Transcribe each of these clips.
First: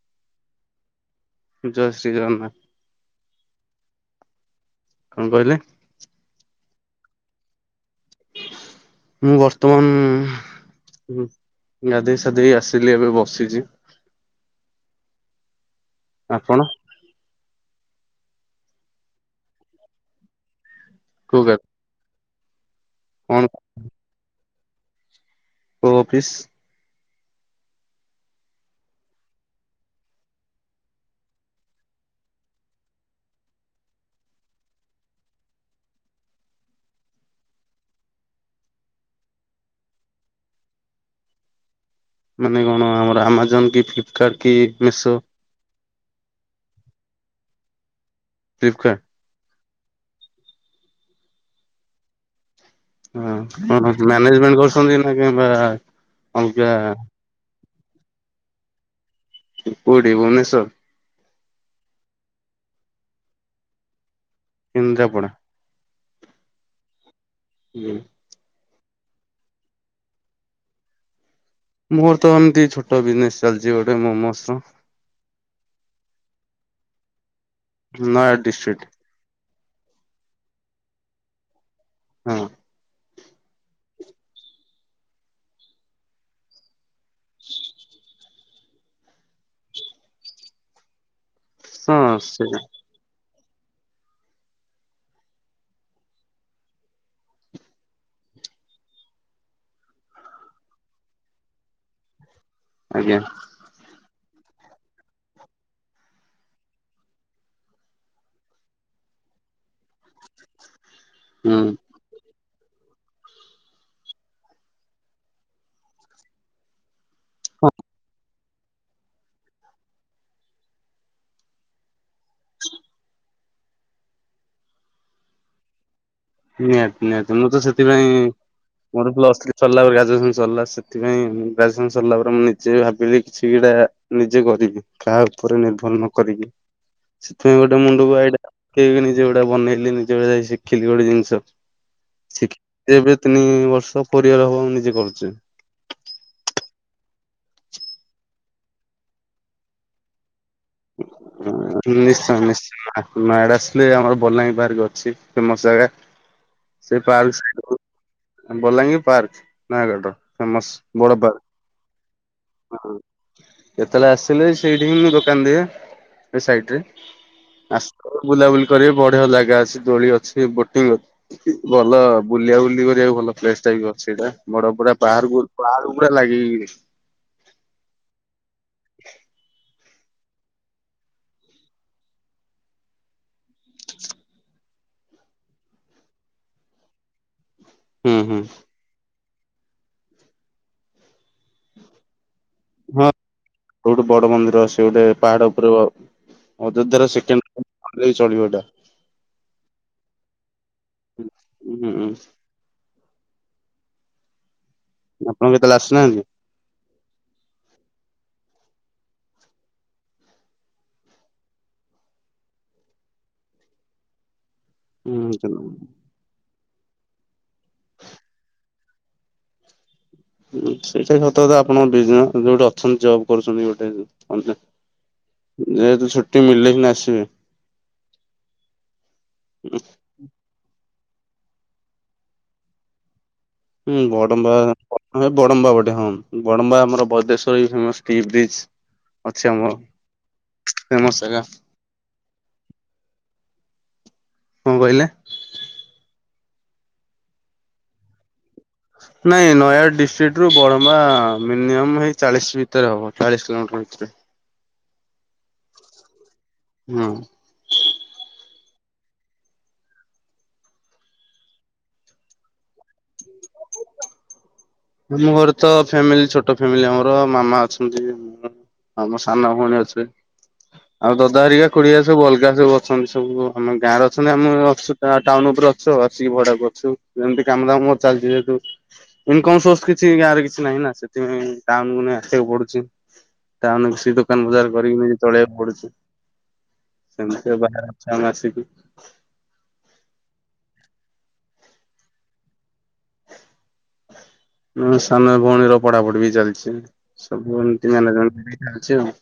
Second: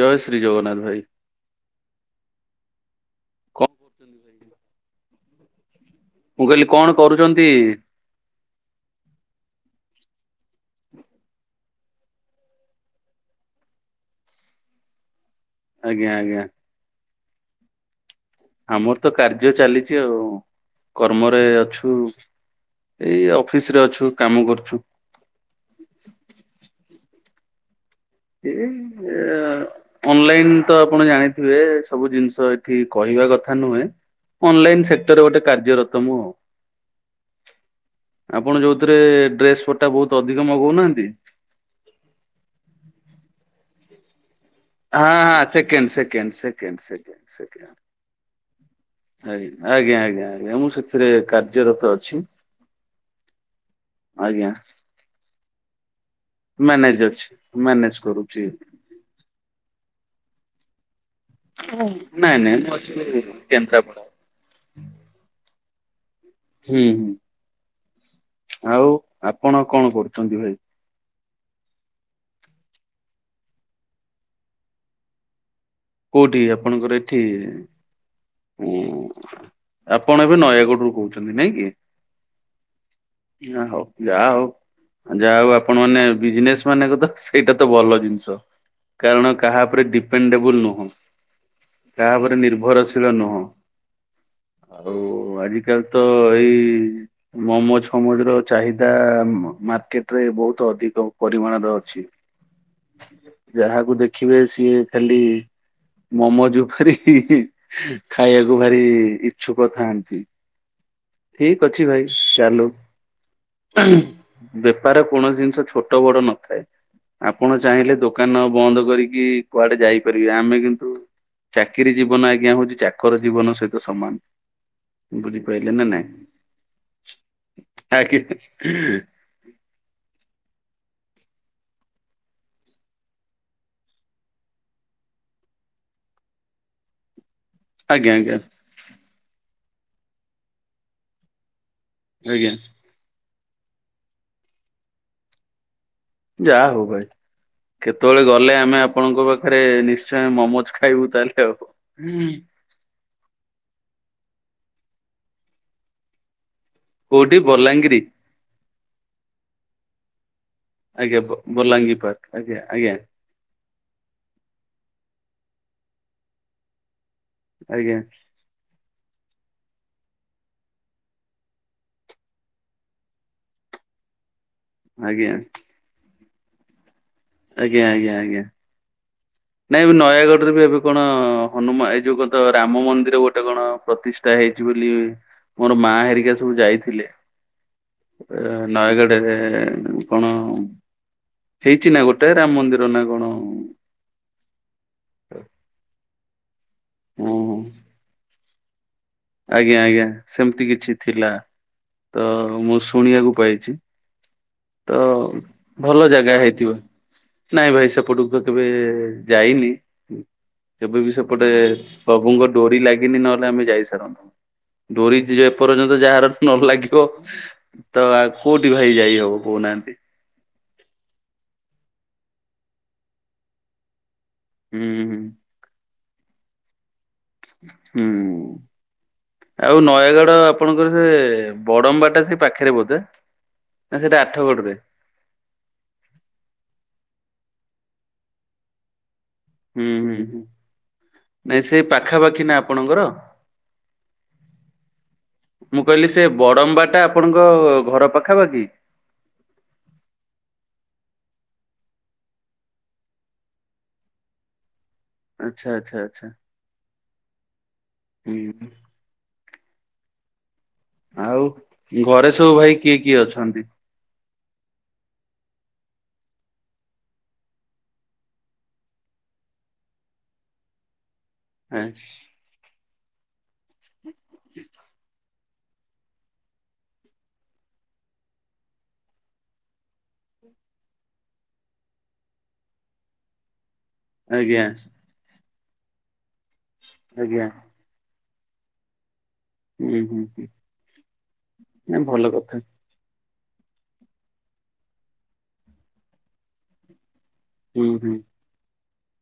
ଜୟ ଶ୍ରୀ ଜଗନ୍ନାଥ ଭାଇ। ଜୟ ଶ୍ରୀ ଜଗନ୍ନାଥ। କଣ କରର୍ଯ୍ୟନ୍ତ ଯାଇ। କଣ କହିଲେ? ମୁଁ କହିଲି କଣ କରୁଛନ୍ତି। ମୁଁ ବର୍ତ୍ତମାନ ଗାଧେଇ ଶାଧେଇ ଆସିଲି ଏବେ ବସିଛି। ଆଜ୍ଞା ଆଜ୍ଞା। ଆପଣ ଆମର ତ କାର୍ଯ୍ୟ ଚାଲିଛି ଆଉ କୋଉ କର୍ମରେ ଗା ଅଛୁ। ଏଇ କଣ ଅଫିସ ରେ ଅଛୁ କାମ କରୁଛୁ। ଓ ଅଫିସ୍ ଏ ଅନଲାଇନ ତ ଆପଣ ଜାଣିଥିବେ ସବୁ ଜିନିଷ ଏଠି କହିବା କଥା ନୁହେଁ। ଅନଲାଇନ୍ ସେକ୍ଟର ଗୋଟେ କାର୍ଯ୍ୟରତ ମୁହ ଆପଣ ଯୋଉଥିରେ ଡ୍ରେସ ପଟା ବହୁତ ଅଧିକ ମଗଉନାହାନ୍ତି। ମାନେ କଣ ଆମର ଆମାଜନ କି ଫ୍ଲିପକାର୍ଟ କି ହଁ ମିଶୋ ହଁ ସେକେଣ୍ଡ ସେକଣ୍ଡ ସେକଣ୍ଡ ସେକଣ୍ଡ ସେକ ଫ୍ଲିପକାର୍ଟ। ଆଜା ଆଜ୍ଞା ଆଜ୍ଞା ଆଜ୍ଞା ମୁଁ ସେଥିରେ କାର୍ଯ୍ୟରତ ଅଛି। ହ ଆଜ୍ଞା। ମ୍ୟାନେଜମେଣ୍ଟ କରୁଛନ୍ତି ନା କିମ୍ବା ଅଲଗା ମ୍ୟାନେଜ ଅଛି ମ୍ୟାନେଜ କରୁଛି। କୋଉଠି ଭୁବନେଶ୍ୱର। ନାଇଁ ନାଇଁ ମୁଁ ଅସ କେନ୍ଦ୍ରାପଡା। କେନ୍ଦ୍ରପଡ଼ା। ହୁଁ ହୁଁ ହୁଁ ଆଉ ଆପଣ କଣ କରୁଛନ୍ତି ଭାଇ। ମୋର ତ ଏମିତି ଛୋଟ ବିଜନେସ୍ ଚାଲିଛି ଗୋଟେ ମୋମୋସ। କୋଉଠି ଆପଣଙ୍କର ଏଠି। ନ ଓ ଆପଣ ଏବେ ନୟାଗଡରୁୁ କହୁଛନ୍ତି ନାଇଁ କି। ହଁ ଆ ହଉ ଯାହା ହଉ ଯାହା ହଉ ଆପଣ ମାନେ ବିଜନେସ ମାନେଙ୍କଥା। ସେଇଟା ତ ଭଲ ଜିନିଷ କାରଣ କାହା ଉପରେ ଡିପେଣ୍ଡେବୁଲ ନୁହଁ। ହଁ ତାହା ଉପରେ ସେଇଟା ନିର୍ଭରଶୀଳ ନୁହଁ। ଆଉ ଆଜିକାଲି ତ ଏଇ ମମୋଜ ଫମୋଜ ର ଚାହିଦା ମାର୍କେଟ ରେ ବହୁତ ଅଧିକ ପରିମାଣରେ ଅଛି। ଆଜ୍ଞା। ଯାହାକୁ ଦେଖିବେ ସିଏ ଖାଲି ମମଜ ଉପାର। ଖାଇବାକୁ ଭାରି ଇଛୁକ ଥାନ୍ତି। ହୁଁ ଠିକ ଅଛି ଭାଇ ଚାଲୁ। ବେପାର କୌଣସି ଜିନିଷ ଛୋଟ ବଡ ନଥାଏ। ଆପଣ ଚାହିଁଲେ ଦୋକାନ ବନ୍ଦ କରିକି। କୁଆଡେ ଯାଇପାରିବେ ଆମେ କିନ୍ତୁ ଚାକିରି ଜୀବନ ଆଜ୍ଞା ହଉଛି ଚାକର ଜୀବନ ସହିତ ସମାନ ବୁଝିପାରିଲେ ନା ନାଇଁ। ନିହାତି ନିହାତି ମୁଁ ତ ସେଥିପାଇଁ ଆଜ୍ଞା ମୋର ପ୍ଲସ ସରିଲା ପରେ ଗ୍ରାଜୁଏସନ ସରିଲା। ସେଥିପାଇଁ ଗ୍ରାଜୁଏସନ ସରିଲାପରେ ମୁଁ ନିଜେ ଭାବିଲି କିଛିଟା ମୁଁ ନିଜେ କରିବି। କାହା ଉପରେ ନିର୍ଭର ନ କରିବି। ସେଥିପାଇଁ ଗୋଟେ ଆଜ୍ଞା ମୁଣ୍ଡକୁ ଆଜ୍ଞା ଆଇଡ଼ିଆ ପକେଇକି ନିଜେ ଗୋଟେ ବନେଇଲି ନିଜେ ଭାଇ ଶିଖିଲି ଗୋଟେ ଜିନି ଶ ଆଜ୍ଞା ଶିଖ ଏବେ ତିନି ବର୍ଷ ଫୋର ଇଅର ହବ ମୁଁ ନିଜେ କରୁଛି। ଯାହା ହଉ ଭାଇ କେତେବେଳେ ଗଲେ ଆମେ ଆପଣଙ୍କ ପାଖରେ ନିଶ୍ଚୟ ମୋମଜ ଖାଇବୁ ତାହେଲେ ଆଉ। ନୟାଗଡ ଆସିଲେ ଆମର ବଲାଙ୍ଗୀ ପାର୍କ ଅଛି ଫେମସ ଜାଗା। ସେ ପାର୍କ କୋଉଠି ସାଇଡକୁ ବଲାଙ୍ଗିରି? ବଲାଙ୍ଗୀ ପାର୍କ ନୟାଗଡର ଫେମସ। ବଡ ଆଜ୍ଞା ବ ବଲାଙ୍ଗୀ ପାର୍କ ଆଜ୍ଞା ଆଜ୍ଞା। କେତେବେଳେ ଆସିଲେ ସେଇଠି ହି ମୁ ଦୋକାନ ଦିଏ ସେ ସାଇଟରେ। ଆଜ୍ଞା ଆସ ବୁଲାବୁଲି କରିବେ ବଢିଆ ଜାଗା ଅଛି ଦୋଳି ଅଛି ବୋଟିଂ ଅଛି। ଭଲ ବୁଲିବା ବୁଲି କରିବାକୁ ଭଲ ପ୍ଲେସ ଟା ବି ଅଛି ସେଇଟା। ବଡପଡା ଆଜ୍ଞା ପାହାଡ଼କୁ ପାହାଡକୁ ପୁରା ଲାଗିକି ଆଜ୍ଞ ଆଜ୍ଞା ଆଜ୍ଞା। [unintelligible] ନାଇଁ ଏବେ ନୟାଗଡ଼ରେ ବି ଏବେ କଣ ହନୁମା ଏଇ ଯୋଉ କଣ ତ ରାମ ମନ୍ଦିର ଗୋଟେ କଣ ପ୍ରତିଷ୍ଠ ଷ୍ଠା ହେଇଛି ବୋଲି ମୋର ମା ହେରିକା ସବୁ ଯାଇଥିଲେ। ହୁଁ ହୁଁ ନୟାଗଡ଼ରେ କଣ ହେଇଛି ନା ଗୋଟେ ରାମ ମନ୍ଦିର ନା କଣ ସବୁଠୁ ବଡ ମନ୍ଦିର ସେ ଗୋଟେ ପାହାଡ ଉପରେ ଅ ଅଯୋଧ୍ୟାର ହୁଁ ସେକେଣ୍ଡ [inaudible] ଚଳିବ ଏଇଟା। ଆଜ୍ଞା ଆଜ୍ଞା ସେମିତି କିଛି ଥିଲା ହୁଁ ତ ମୁଁ ସୁ ଶୁଣିବାକୁ ପାଇଛି ତ ଆପଣ କେତେବେଳେ ଭଲ ଆସିନାହାନ୍ତି? ଜାଗା ହେଇଥିବ। ନାଇଁ ଭାଇ ସେପଟକୁ ତ କେବେ ଯାଇନି। କେବେ ବି ସେପଟେ ପ୍ରଭୁଙ୍କ ଡୋରି ଲାଗିନି ନହେଲେ ଆମେ ଯାଇସାରନ୍ତୁ। ଡୋରି ହୁଁ ଯିଏ ଏପର୍ଯ୍ୟନ୍ତ ଯାହାର ନଲାଗିବ ତ ଆଉ କୋଉଠି ଭାଇ ଯାଇ ହବ କହୁନାହାନ୍ତି। ସେଇଟା ସତ କଥା ଆପଣ ବିଜନେ ଯୋଉଟା ଅଛନ୍ତି ଜବ୍ କରୁଛନ୍ତି ଗୋଟେ [unintelligible] ହୁଁ ହୁଁ। ଯେହେତୁ ଛୁଟି ମିଳିଲେ ସିନା ଆସିବି। ହୁଁ ଆଉ ନୟାଗଡ଼ ଆପଣଙ୍କର ସେ ବଡମ୍ବାଟା ସେ ପାଖରେ ବୋଧେ? ନା ହୁଁ ସେଇଟା ବଡମ୍ବା ଆଠଗଡରେ? ବଡମ୍ବା ପଟେ ହଁ ବଡମ୍ବା ଆମର ବଦେଶ୍ର ଫେମସ୍ ଟି ବିଚ୍ ଅଛି ଆମର ଫେମସ ଜାଗା। ସେ ପାଖାପାଖି ନା ଆପଣଙ୍କର? କଣ କହିଲେ? ମୁଁ କହିଲି ସେ ବଡମ୍ବାଟା ଆପଣଙ୍କ ଘର ପାଖାପାଖି? ନାଇଁ ନୟାଗଡ଼ ଡିଷ୍ଟ୍ରିକ୍ଟରୁ ବଡମା ମିନିମମ୍ ହେଇ ଚାଳିଶ ଭିତରେ ହବ ଚାଳିଶ କିଲୋମିଟର ଭିତରେ। ଆଚ୍ଛା ଆଚ୍ଛା ଆଚ୍ଛା। ହୁଁ। ହୁଁ। ଆଉ ଘରେ ସବୁ ଭାଇ କିଏ କିଏ ଅଛନ୍ତି? ଆମ ଘରେ ତ ଫ୍ୟାମିଲି ଛୋଟ ଫ୍ୟାମିଲି ଆମର ମାମା ଅଛନ୍ତି ଆଉ ମୋ ସାନ ଭଉଣୀ ଅଛି। ଆଉ ଦଦା ହେରିକା ଖୁଡି ହେରିକା ସବୁ ଅଲଗ ଗା ସବୁ ଅଛନ୍ତି ସବୁ ଆମ ଗାଁରେ ଅଛନ୍ତି ଆମେ ଅଛୁ ଟା ଟାଉନ ଉପରେ ଅଛୁ ଆସିକି ଭଡାକୁ ଅଛୁ। ଏମିତି କାମ ଦାମ ମୋର ଚାଲିଛି ଯେହେତୁ ଇନକମ୍ ସୋର୍ସ କିଛି ଗାଁରେ କିଛି ନାହିଁନା ସେଥିପାଇଁ ଟାଉନକୁ ନେଇ ଆସିବାକୁ ପଡୁଛି। ଟାଉନ୍ କି ଦୋକାନ ଆଜ୍ଞା ବଜାର କରିକି ନିଜେ ଚଳେଇବାକୁ ପଡୁଛି ଆଜ୍ଞା ସେମିତି ଆଉ ବାହାରେ ଅଛି ଆମେ ଆସିକି। ହୁଁ ହୁଁ ହୁଁ ନାଇଁ ଭଲ କଥା। ମୋ ସାନ ଭଉଣୀର ପଢାପଢି ବି ଚାଲଛି ସବୁ ହୁଁ ଏମିତି ହୁଁ ମ୍ୟାନେଜମେଣ୍ଟ ହେଇକି ଚାଲଛି ଆଉ।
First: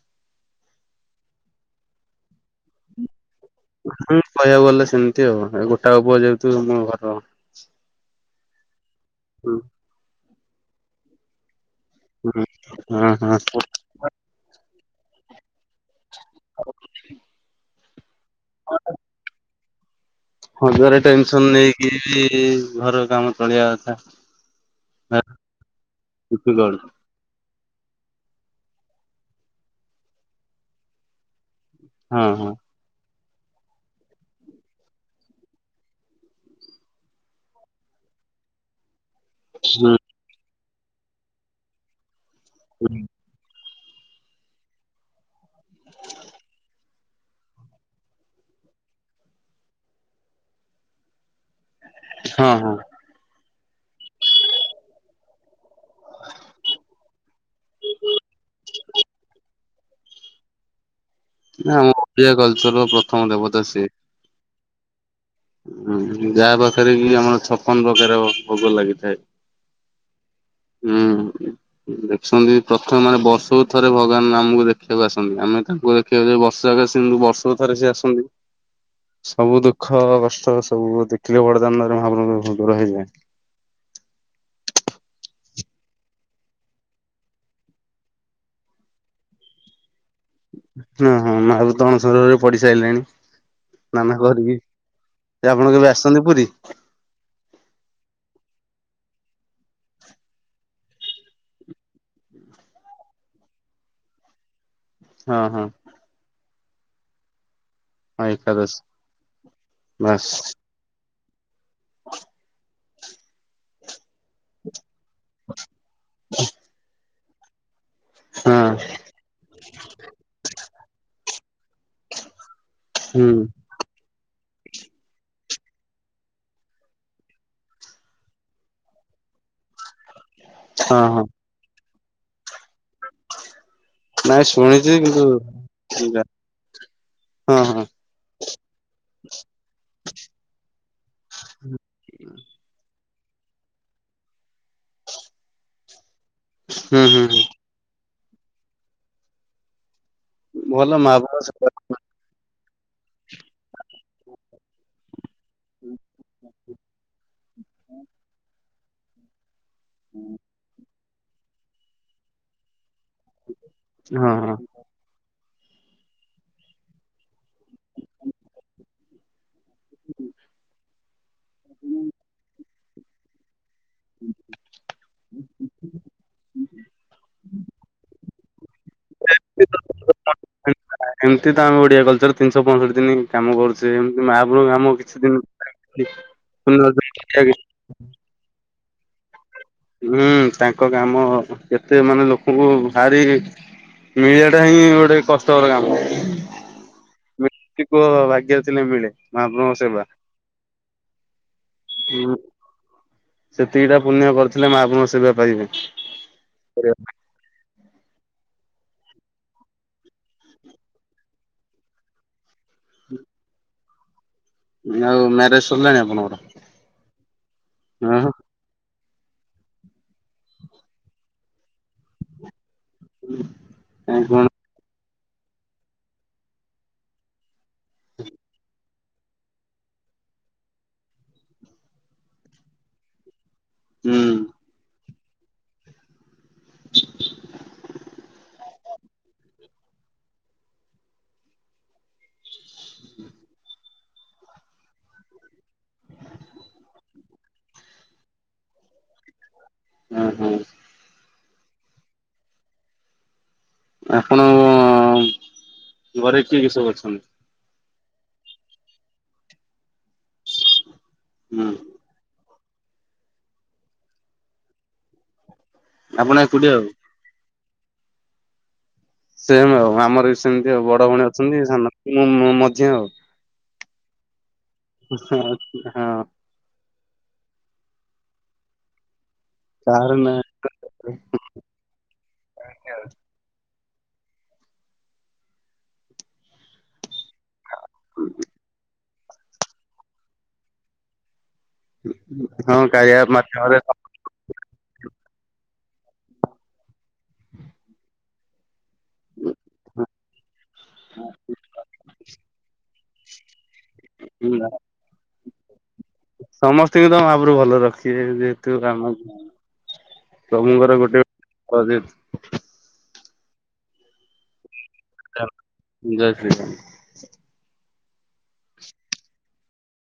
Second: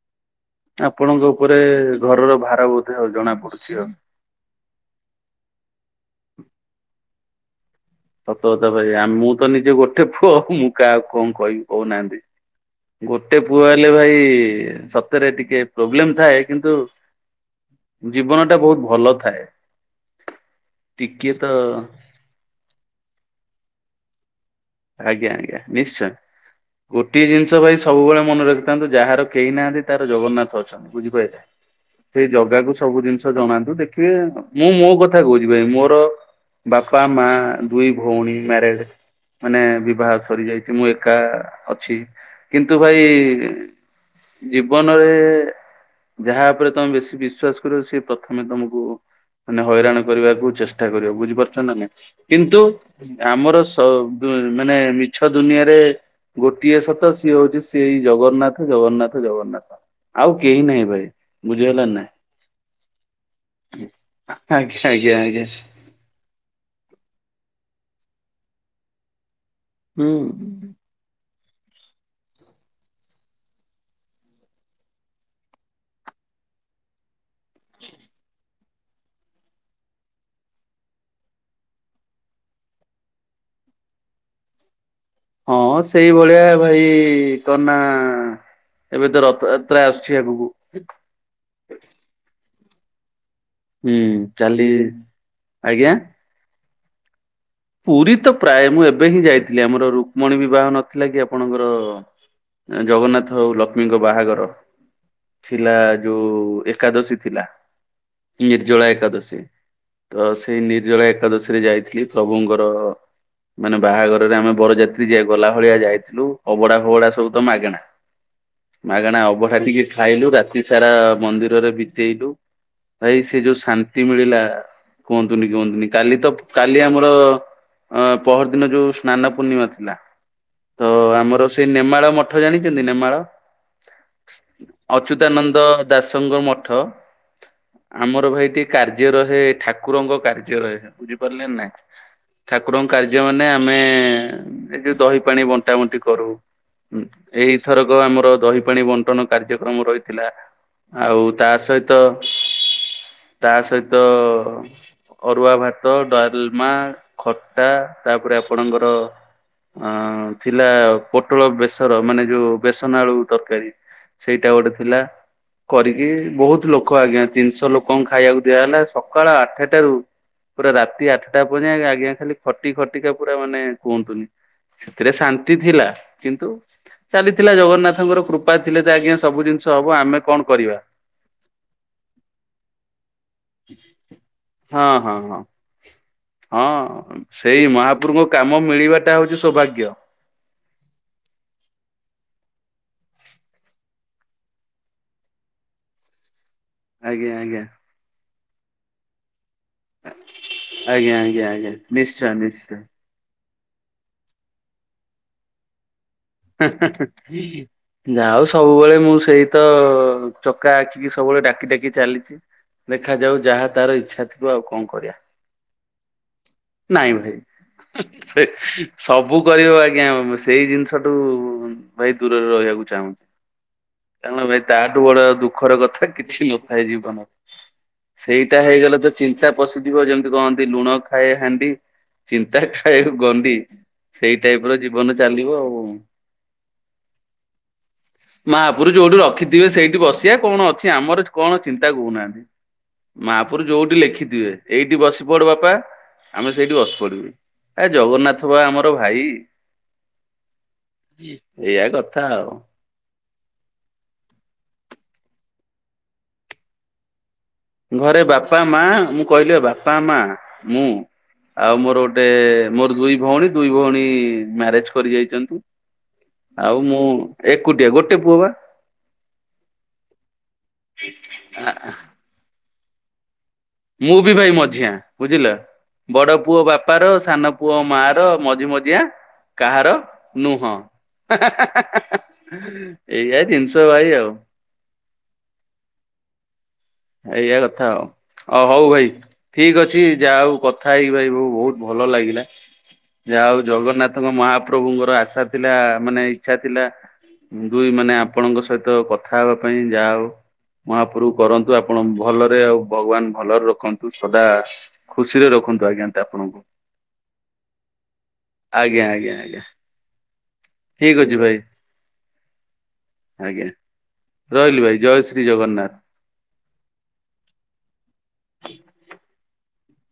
ଆପଣଙ୍କ ଉପରେ ଘରର ଭାର ବୋଧେ ଆଉ ଜଣାପଡୁଛି ଆଉ। ହୁଁ କହିବାକୁ ଗଲେ ସେମତି ଆଉ ଏ ଗୋଟାକ ପୁଅ ଯେହେତୁ ମୁଁ ଘର। ସତକଥା ଭାଇ ଆ ମୁଁ ତ ହୁଁ ନିଜେ ଗୋଟେପୁଅ ମୁଁ କାହାକୁ କଣ କହିବି। କହୁନାହାନ୍ତି ହୁଁ ହଁ ହଁ। ଗୋଟେ ପୁଅ ହେଲେ ଭାଇ ସତରେ ଟିକେ। ପ୍ରୋବ୍ଲେମ ଥାଏ କିନ୍ତୁ ଜୀବନଟା ବହୁତ ଭଲ ଥାଏ। ହଜାରେ ଟିକିଏ ଟେନସନ୍ ତ ନେଇକି ବି ଘର କାମ ଚଳିବା କଥା। ଭାରି ଆଜ୍ଞା ଆଜ୍ଞା ନିଶ୍ଚୟ ଡିଫିକଲ୍ଟ ଗୋ ଟିଏ ଜିନିଷ ଭାଇ ସବୁବେଳେ ମନେ ରଖିଥାନ୍ତୁ ଯାହାର କେହି ନାହାନ୍ତି ତାର ଜଗନ୍ନାଥ ଅଛନ୍ତି ବୁଝିପାଇଲେ। ହଁ ସେଇ ହଁ ଜଗାକୁ ସବୁ ଜିନିଷ ଜଣାନ୍ତୁ ଦେଖିବେ ମୁଁ ମୋ କଥା କହୁଛି ଭାଇ ମୋର। ବାପା ମା ଦୁଇ ଭଉଣି ମ୍ୟାରେଜ୍। ମାନେ ହୁଁ ବିବାହ ସରିଯାଇଚି ମୁଁ ଏକା ଅଛି କିନ୍ତୁ ଭାଇ। ଜୀବନରେ। ଯାହା ଉପରେ ତମେ ବେଶି ବିଶ୍ଵାସ କରିବ ସିଏ ପ୍ରଥମେ ତମୁକୁ। ମାନେ ହଇରାଣ କରିବାକୁ ଚେଷ୍ଟା କରିବ ବୁଝିପାରୁଚ ନା ନାଇଁ ହଁ କିନ୍ତୁ ହଁ ଆମର ସବ୍ ଉଁ ମାନେ ମିଛ ଦୁନିଆରେ। ଗୋଟିଏ ସତ ସିଏ ହଉଛି ସେଇ ଜଗନ୍ନାଥ ଜଗନ୍ନାଥ ଜଗନ୍ନାଥ। ଆଉ କେହି ନାହିଁ ଭାଇ। ନା ଆମ ଓଡିଆ କଲଚରର ପ୍ରଥମ ଦେବତା ସିଏ। ଆ ଆଜ୍ଞା ଆଜ୍ଞା ଆଜ୍ଞା। ହୁଁ ଯାହା ପାଖେରେ କି ଆମର ଛପନ ପ୍ରକାର ଭୋଗ ଲାଗିଥାଏ। ହୁଁ। ହୁଁ। ଦେଖୁଛନ୍ତି ପ୍ରଥମେ ମାନେ ବର୍ଷକୁ ଥରେ ଭଗବାନ ଆମୁକୁ ଦେଖିବାକୁ ଆସନ୍ତି ଆମେ ତାଙ୍କୁ ଦେ ଖିବାକୁ ଯାଉ ବର୍ଷ ଜାଗ ସେମିତି ବର୍ଷକୁ ଥରେ ସିଏ ଆସନ୍ତି ସବୁ ଦୁଃଖ କଷ୍ଟ ସବୁ ଦେଖିଲେ ବଡ଼ଦାଣ୍ଡରେ ମହାପ୍ରଭୁଙ୍କୁ ଦୂର ହେଇଯାଏ। ହଁ ସେଇ ଭଳିଆ ଭାଇ ତ ନା। ଏବେ ତ ରଥଯାତ୍ରା ଆସୁଛି ଆଗୁକୁ। ହଁ ହଁ ମହାପ୍ରଭୁ ତ ଅଣସରରେ ପଡିିସାଇଲେଣି। ହୁଁ ସ୍ନାନ କରିକି କାଲି ଯେ ଆପଣ ଆଜ୍ଞା। କେବେ ଆସଛନ୍ତି ପୁରୀ? ପୁରୀ ତ ପ୍ରାୟେ ମୁଁ ଏବେ ହିଁ ଯାଇଥିଲି ଆମର ରୁକ୍ମଣୀ ବିବାହ ନଥିଲା କି ଆପଣଙ୍କର। ଏଁ ଜଗନ୍ନାଥ ଆଉ ଲକ୍ଷ୍ମୀଙ୍କ ବାହାଘର। ହଁ ହଁ ଥିଲା ଯୋଉ ଏକାଦଶୀ ଥିଲା। ହଁ ଏକାଦଶୀ। ନିର୍ଜଳା ଏକାଦଶୀ ତ ବାସ୍ ସେଇ ନିର୍ଜଳା ଏକାଦଶୀ ରେ ଯାଇଥିଲି। ପ୍ରଭୁଙ୍କର ମାନେ ବାହାଘର। ରେ ଆମେ ବରଯାତ୍ରୀ ଯେ ଗଲା ଭଳିଆ ଯାଇଥିଲୁ ଅବଢ଼ା ଫବଢା ସବୁ ତ ମାଗେଣା। ହଁ। କାଣା ଅବଢ଼ା ଟିକେ ଖାଇଲୁ ରାତିସାରା ମନ୍ଦିରରେ ବିତେଇଲୁ ଭାଇ ହୁଁ ସେ ଯୋଉ ଶା ନ୍ତି ମିଳିଲା କୁହନ୍ତୁନି କୁହନ୍ତୁନି କାଲି ତ କାଲି ଆମ ର ଅଁ ପହରଦିନ ଯୋଉ ସ୍ନାନ ପୂର୍ଣିମା ଥିଲା ତ ହଁ ହଁ ଆମର। ସେ ନେମାଳ ମଠ ଜାଣିଚନ୍ତି ନେମାଳ? ନାଇଁ ଶୁଣିଛି କିନ୍ତୁ ଅଚ୍ୟୁତାନନ୍ଦ ହଁ ଦାସଙ୍କ ମଠ ହଁ ଆମର ଭାଇ ଟିକେ କାର୍ଯ୍ୟ ରହେ ଠାକୁରଙ୍କ କାର୍ଯ୍ୟ ରହେ ବୁଝିପାରିଲେନା। ଠାକୁରଙ୍କ କାର୍ଯ୍ୟ ମାନେ ଆମେ ଏ ଯୋଉ ଦହି ପାଣି ବଣ୍ଟା ବଣ୍ଟି କରୁ ହୁଁ ହୁଁ ହୁଁ ଏଇଥରକ ଆମର ଦହି ପାଣି ବଣ୍ଟନ କାର୍ଯ୍ୟକ୍ରମ ରହି ଥିଲା ଭଲ ଆଉ ମହାପ୍ରଭୁଙ୍କ ସେବା ତାସହିତ ତା ସହିତ ଅରୁଆଭାତ, ଡାଲ ମା ଖଟା ତାପରେ ଆପଣଙ୍କର ଅଁ ହୁଁ। ଥିଲା ପୋଟଳ ବେସର ମାନେ ଯୋଉ ବେସନ ଆଳୁ ତରକାରୀ ହଁ ସେଇଟା ହଁ। ଗୋଟେ ଥିଲା। କରିକି ବହୁତ ଲୋକ ଆଜ୍ଞା ତିନିଶହ ଲୋକଙ୍କୁ ଖାଇବାକୁ ଦିଆଗଲା ସକାଳ ଆଠେ ଟାରୁ ପୁରା ରାତି ଆଠଟା ପର୍ଯ୍ୟନ୍ତ ଆଜ୍ଞା ଖାଲି ଖଟି ଖଟିକା ପୁରା ମାନେ କୁହନ୍ତୁନି ସେଥିରେ ଶାନ୍ତି ଥିଲା କିନ୍ତୁ ଚାଲିଥିଲା ଜଗନ୍ନାଥଙ୍କର କୃ କୃପା ଥିଲେତ ଆଜ୍ଞ ସବୁ ଜିନିଷ ହବ ଆମେ କଣ କରିବା। ଏମିତିତ ଆମେ ଓଡିଆ କଲଚର୍ ତିନିଶହ ପଞ୍ଚଷଠି ଦିନ କାମ କରୁଚେ ଏମିତି ମହାପୁରୁୁ ହଁ ଆମ ହଁ କିଛି ହଁ। ଦିନ୍ [inaudible] ହଁ ସେଇ ମହାପ୍ରଭୁଙ୍କ କାମ ମିଳିବାଟା ହଉଚି ସୌଭାଗ୍ୟ। ହୁଁ ତାଙ୍କ କାମ କେତେ ମାନେ ଲୋକଙ୍କୁ ଭାରି ମିଳିଆବାଟା ହିଁ ଗୋଟେ କଷ୍ଟକର କାମ। ଆଜ୍ଞା ଆଜ୍ଞା। ଥିବ ଭାଗ୍ୟ ଥିଲେ ମିଳେ ମାହାପ୍ର ଆଜ୍ଞା ଆଜ୍ଞା ଆଜ୍ଞା ନିଶ୍ଚୟ ହୁଁ ନିଶ୍ଚୟ। ସେତିକିଟା ପୁଣ୍ୟ କରିଥିଲେ ମା ଆପଣଙ୍କ ସେବା ପାଇବେ। [inaudible] ଯାଉ ସବୁବେଳେ ମୁଁ ସେଇତ ଚକା ଆଖିକି ସବୁବେଳେ ଡାକି ଡାକି ଚାଲିଚି। ଦେଖାଯାଉ ଯାହା ତାର ଇଚ୍ଛା ଥି ଆଉ ମ୍ୟାରେଜ ସରିଲାଣି ଆପଣଙ୍କର? ନାଇଁ ହଁ ଭାଇ। ସବୁ କରିବ ଆଜ୍ଞା ସେଇ ଜିନିଷଠୁ ଭାଇ ଦୂରରେ ରହିବାକୁ ଚାହୁଁ। କାଇଁ କଣ କାରଣ ଭାଇ ତାଠୁ ବଡ଼ ଦୁଃଖର କଥା କିଛି ନଥାଏ ଜୀବନରେ। ସେଇଟା ହେଇଗଲେତ ଚିନ୍ତା ପଶୁଥିବ ଯେମିତି କହନ୍ତି ଲୁଣ ଖାଏ ହାଣ୍ଡି ଚିନ୍ତା ଖାଏ ଗଣ୍ଡି ହୁଁ ସେଇ ଟାଇପର ଜି ଜୀବନ ଚାଲିବ ଆଉ। ମହାପୁରୁ ଯୋଉଠି ରଖିଥିବେ ସେଇଠି ବସିବା କଣ ଅ ଅଛି ଆମର କଣ ଚିନ୍ତା କହୁନାହାନ୍ତି ମାପୁରୁ ଯୋଉଠି ଲେଖିଥିବେ। ଏଇଠି ବସି ପଡ଼ ବାପା। ଆମେ ସେଇଠି ବସିପଡ଼ିବି ଏ ଜଗନ୍ନାଥବା ଆମର ଭାଇ। ହୁଁ ହୁଁ। ଏଇଆ କଥା ଆଉ। ଆପଣଙ୍କ ଘରେ କିଏ କିଏ ସବୁ ଅଛନ୍ତି? ଘରେ ବାପା ମା ମୁଁ କହିଲି ବାପା ମା ମୁଁ ହୁଁ ଆଉ ମୋର ଗୋ ଗୋଟେ ମୋର ଦୁଇ ଭଉଣୀ ଦୁଇ ଭଉଣୀ ମ୍ୟାରେଜ କରି ଯାଇଚନ୍ତି। ଆପଣ ଏକୁଟିଆ ଆଉ ମୁଁ ଏକୁଟିଆ ଗୋଟେ ପୁଅବା। ସେମ୍ ଆଉ ଆମରବି ସେମିତି ଆଉ ବଡ଼ ଭଉଣୀ ଅଛନ୍ତି ସାନ ମୁଁ ମୁଁ ମଝିଆ ଆଉ। ମୁଁ ବି ଭାଇ ମଝିଆ ବୁଝିଲ ହଁ ବଡ଼ ପୁଅ ବାପା ର ସାନ ପୁଅ ମା ର ମଝି ମଝିଆ କାହାର ନୁହଁ। ଏଇଆ ଜିନିଷ ଭାଇ ଆଉ। ଏଇଆ କଥା ଆଉ ଅ ହଉ ଭାଇ ଠିକ୍ ଅଛି ଯା ହଉ କଥା ହେଇକି ଭାଇ ବହୁତ୍ ଭଲ ଲାଗିଲା ହଁ କାଳିଆ ଯାହାହଉ ମାଧ୍ୟମରେ ଜଗନ୍ନାଥ ତାଙ୍କ ମହାପ୍ରଭୁଙ୍କର ଆଶା ଥିଲା ମାନେ ଇଚ୍ଛା ଥିଲା ଦୁଇ ମାନେ ଆପଣଙ୍କ ସହିତ କଥା ହେବା ପାଇଁ ଯାହା ହଉ ମହାପ୍ରଭୁ କରନ୍ତୁ ଆପଣ ଭଲରେ ଆଉ ଭଗବାନ୍ ଭଲରେ ରଖନ୍ତୁ ସଦା ଖୁସିରେ ରଖନ୍ତୁ ଆଜ୍ଞା। ଆପଣଙ୍କୁ ସମସ୍ତଙ୍କିତ ମହାପ୍ରଭୁ ଭଲ ରଖିବେ ଯେହେତୁ ଆମକୁ ଠିକି ଅଛି ଭାଇ ଆଜ୍ଞା ରହିଲି ଭାଇ ଜୟ ଶ୍ରୀ ଜଗନ୍ନାଥ। ଜୟ ଶ୍ରୀ ରାମ।